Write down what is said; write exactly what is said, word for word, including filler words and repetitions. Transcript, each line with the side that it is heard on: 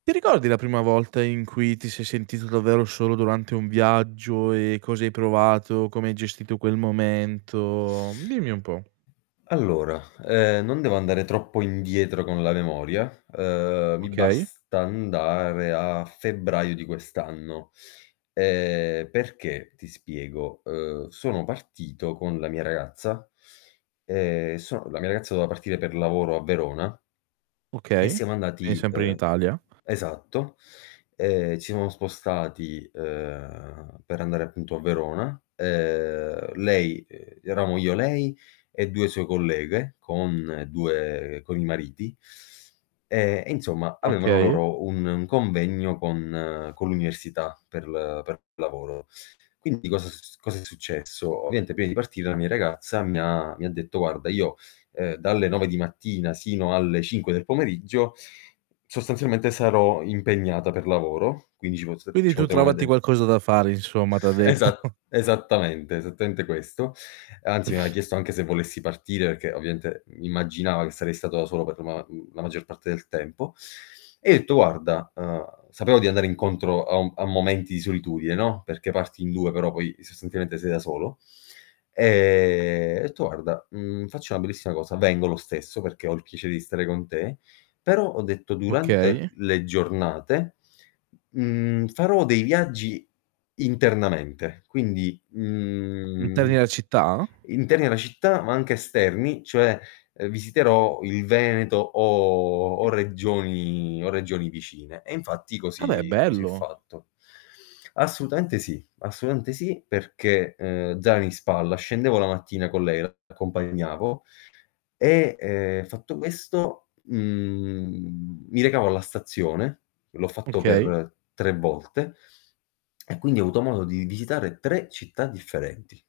right: Ti ricordi la prima volta in cui ti sei sentito davvero solo durante un viaggio, e cosa hai provato, come hai gestito quel momento? Dimmi un po'.
left: Allora, ehm, non devo andare troppo indietro con la memoria, uhm, mi
right: Okay.
left: basta andare a febbraio di quest'anno. Ehm, perché, ti spiego, uhm, sono partito con la mia ragazza, ehm, son la mia ragazza doveva partire per lavoro a Verona, e
right: Okay,
left: siamo
right: quini
left: andati,
right: sempre in
left: uhm
right: Italia.
left: esatto, ehm, ci siamo spostati, ehm, per andare appunto a Verona, ehm, lei uhm, eravamo io lei e due sue colleghe con due con i mariti. Ehm, e insomma avevano
right: Okay.
left: loro un un convegno con con l'università per l per lavoro. Quindi cosa s cosa è successo? Ovviamente prima di partire la mia ragazza mi ha mi detto: "Guarda io, uhm, dalle nove di mattina sino alle cinque del pomeriggio, sostanzialmente sarò impegnata per lavoro quindi ci pos
right: "Quindi
left: ci
right: tu
left: potremo
right: trovati
left: vede"
right: qualcosa da fare" insomma, t' ha detto.
left: Esat esattamente, esattamente questo; anzi mi aveva chiesto anche se volessi partire, perché ovviaente immaginava che sarei stato da solo per ma mhmm, la maggior parte del tempo. E io etto: "Guarda", uhm, sapevo di andare incontro a un a momenti di solitudine, no, perché parti in due, però poi sostanzialmente sei da solo; ehm, ho detto: "Guarda, mhmm, faccio una bellissima cosa, vengo lo stesso, perché ho il piacere di stare con te però" ho detto: "Durante
right: Okay.
left: le giornate, mhmm, farò dei viaggi internamente, quindi,
right: Interni
left: mhmm,
right: alla città?
left: interni alla città, ma anche esterni, cioè, uhm, visiterò il Veneto, o o regioni o regioni vicine". E infatti
right: Vabbè è
left: così così ho
right: bello.
left: fatto. Assolutamente sì assolutamente sì perché, ehm, zaino in spalla scendevo la mattina con lei, l'accompagnavo, e, ehm, fatto questo, mhmm, mi recavo alla stazione l'ho fatto
right: Okay.
left: per tre volte e quindi ho avuto modo di visitare tre città differenti.